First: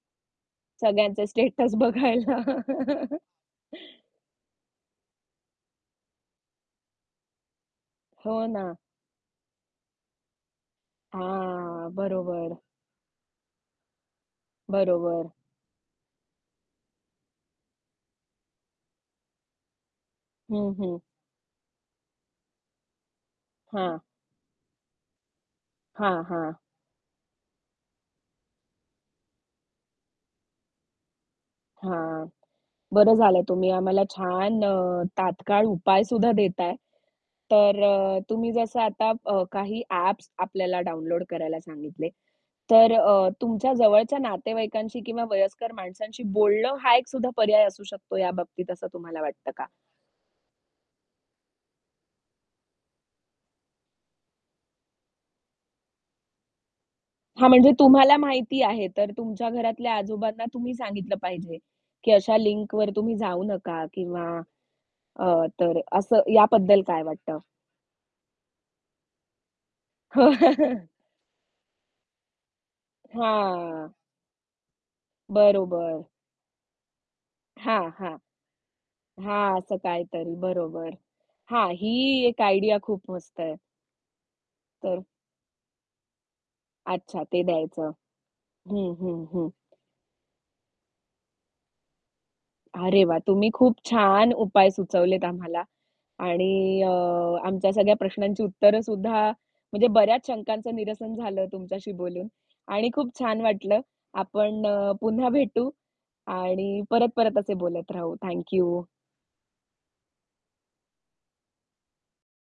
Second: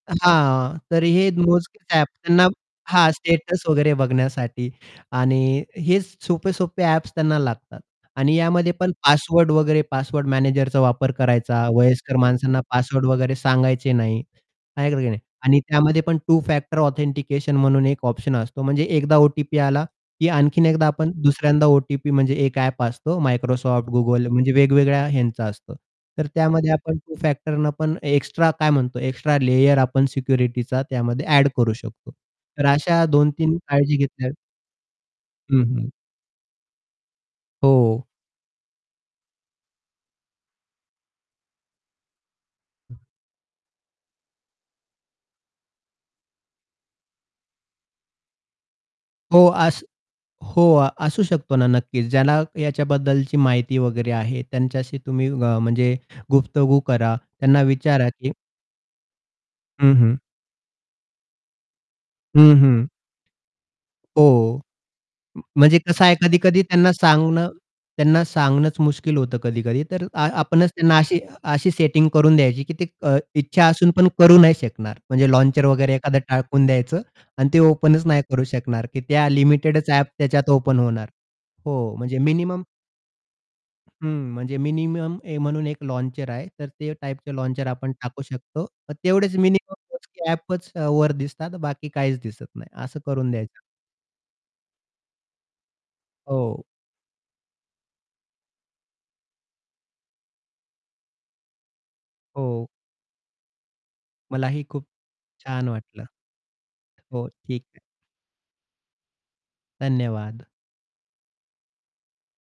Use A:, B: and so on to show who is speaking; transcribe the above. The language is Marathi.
A: हां, तर
B: सगळ्यांचे
A: हे
B: स्टेटस
A: मोजकेच ॲप
B: बघायला.
A: त्यांना हा स्टेटस वगैरे बघण्यासाठी. आणि हेच सोपे-सोपे ॲप्स त्यांना लागतात. आणि
B: हो
A: यामध्ये
B: ना.
A: पण पासवर्ड वगैरे पासवर्ड मॅनेजरचा वापर करायचा,
B: हां,
A: वयस्कर
B: बरोबर.
A: माणसांना पासवर्ड वगैरे सांगायचे नाही. [unintelligible] नाही
B: बरोबर.
A: आणि त्यामध्ये, टू फॅक्टर ऑथेंटिकेशन म्हणून एक ऑप्शन असतो. म्हणजे एकदा ओ-टी-पी आला, की आणखीन
B: हं,
A: एकदा
B: हं.
A: आपण दुसऱ्यांदा ओ-टी-पी म्हणजे एक ॲप असतो Microsoft,
B: हां.
A: Google म्हणजे वेगवेगळ्या ह्यांचा असतो.
B: हां,
A: तर
B: हां.
A: त्यामध्ये आपण टु-फॅक्टरनं पण एक्स्ट्रा काय म्हणतो? एक्स्ट्रा लेयर आपण सिक्युरिटीचा त्यामध्ये एड करू शकतो.
B: हां,
A: तर अशा
B: बरं झालंय
A: 2-3
B: तुम्ही
A: काळजी
B: आम्हाला
A: घेतल्या.
B: छान अ,
A: हं,
B: तात्काळ
A: हं.
B: उपायसुद्धा देताय. तर
A: हो.
B: अ, तुम्ही जसं आता काही अ, ॲप्स आपल्याला डाउनलोड करायला सांगितले. तर अ, तुमच्या जवळच्या नातेवाईकांशी किंवा वयस्कर माणसांशी बोलणं हा एक सुद्धा पर्याय असू शकतो या बाबतीत, असं तुम्हाला
A: हो,
B: वाटतं का?
A: अस हो अ, असू शकतो ना, नक्कीच. ज्याला याच्याबद्दलची माहिती वगैरे आहे त्यांच्याशी तुम्ही अ, म्हणजे गुफ्तगू करा.
B: हां,
A: त्यांना
B: म्हणजे
A: विचारा,
B: तुम्हाला
A: की
B: माहिती आहे, तर तुमच्या घरातल्या
A: हं, हं.
B: आजोबांना तुम्ही सांगितलं पाहिजे, की अशा
A: हं, हं.
B: लिंकवर तुम्ही जाऊ नका किंवा
A: हो,
B: अ,
A: म म्हणजे
B: तर
A: कसं आहे
B: असं,
A: कधी-कधी
B: याबद्दल
A: त्यांना
B: काय वाटतं?
A: सांगणं त्यांना सांगणंच मुश्किल होतं कधी-कधी, तर आपणच त्यांना अशी अशी सेटिंग करून द्यायची, की ते अ, इच्छा
B: हां.
A: असून पण करू नाही शकणार. म्हणजे लॉन्चर वगैरे
B: बरोबर.
A: एखादं टाकून द्यायचं आणि ते
B: हां,
A: ओपनच
B: हां.
A: नाही करू शकणार, की त्या
B: हां, असं
A: लिमिटेडच ॲप
B: काहीतरी
A: त्याच्यात ओपन
B: बरोबर.
A: होणार.
B: हा ही
A: हो म्हणजे
B: एक
A: मिनिमम
B: आयडिया खूप मस्त आहे.
A: हं, म्हणजे
B: तर
A: मिनिमम म्हणून ए एक लॉन्चर आहे तर ते
B: अच्छा.
A: टाइपचे
B: ते
A: लॉन्चर
B: द्यायचं.
A: आपण टाकू शकतो.
B: हं, हं,
A: तेवढेच
B: हं.
A: मिनिमम [unintelligible] ॲपच वर दिसतात, बाकी काहीच दिसत नाही. असं
B: अरे, वा!
A: करून
B: तुम्ही
A: द्यायचं.
B: खूप छान उपाय सुचवलेत आम्हाला.
A: हो.
B: आणि अ, आमच्या सगळ्या प्रश्नांची उत्तरं सुद्धा, म्हणजे बऱ्याच शंकांचं निरसन झालं तुमच्याशी बोलून
A: हो.
B: आणि खूप छान वाटलं.
A: मलाही
B: आपण
A: खूप
B: अ, पुन्हा
A: छान
B: भेटू
A: वाटलं.
B: आणि
A: हो,
B: परत-परत असे
A: ठीक आहे.
B: बोलत राहू. Thank you.
A: धन्यवाद.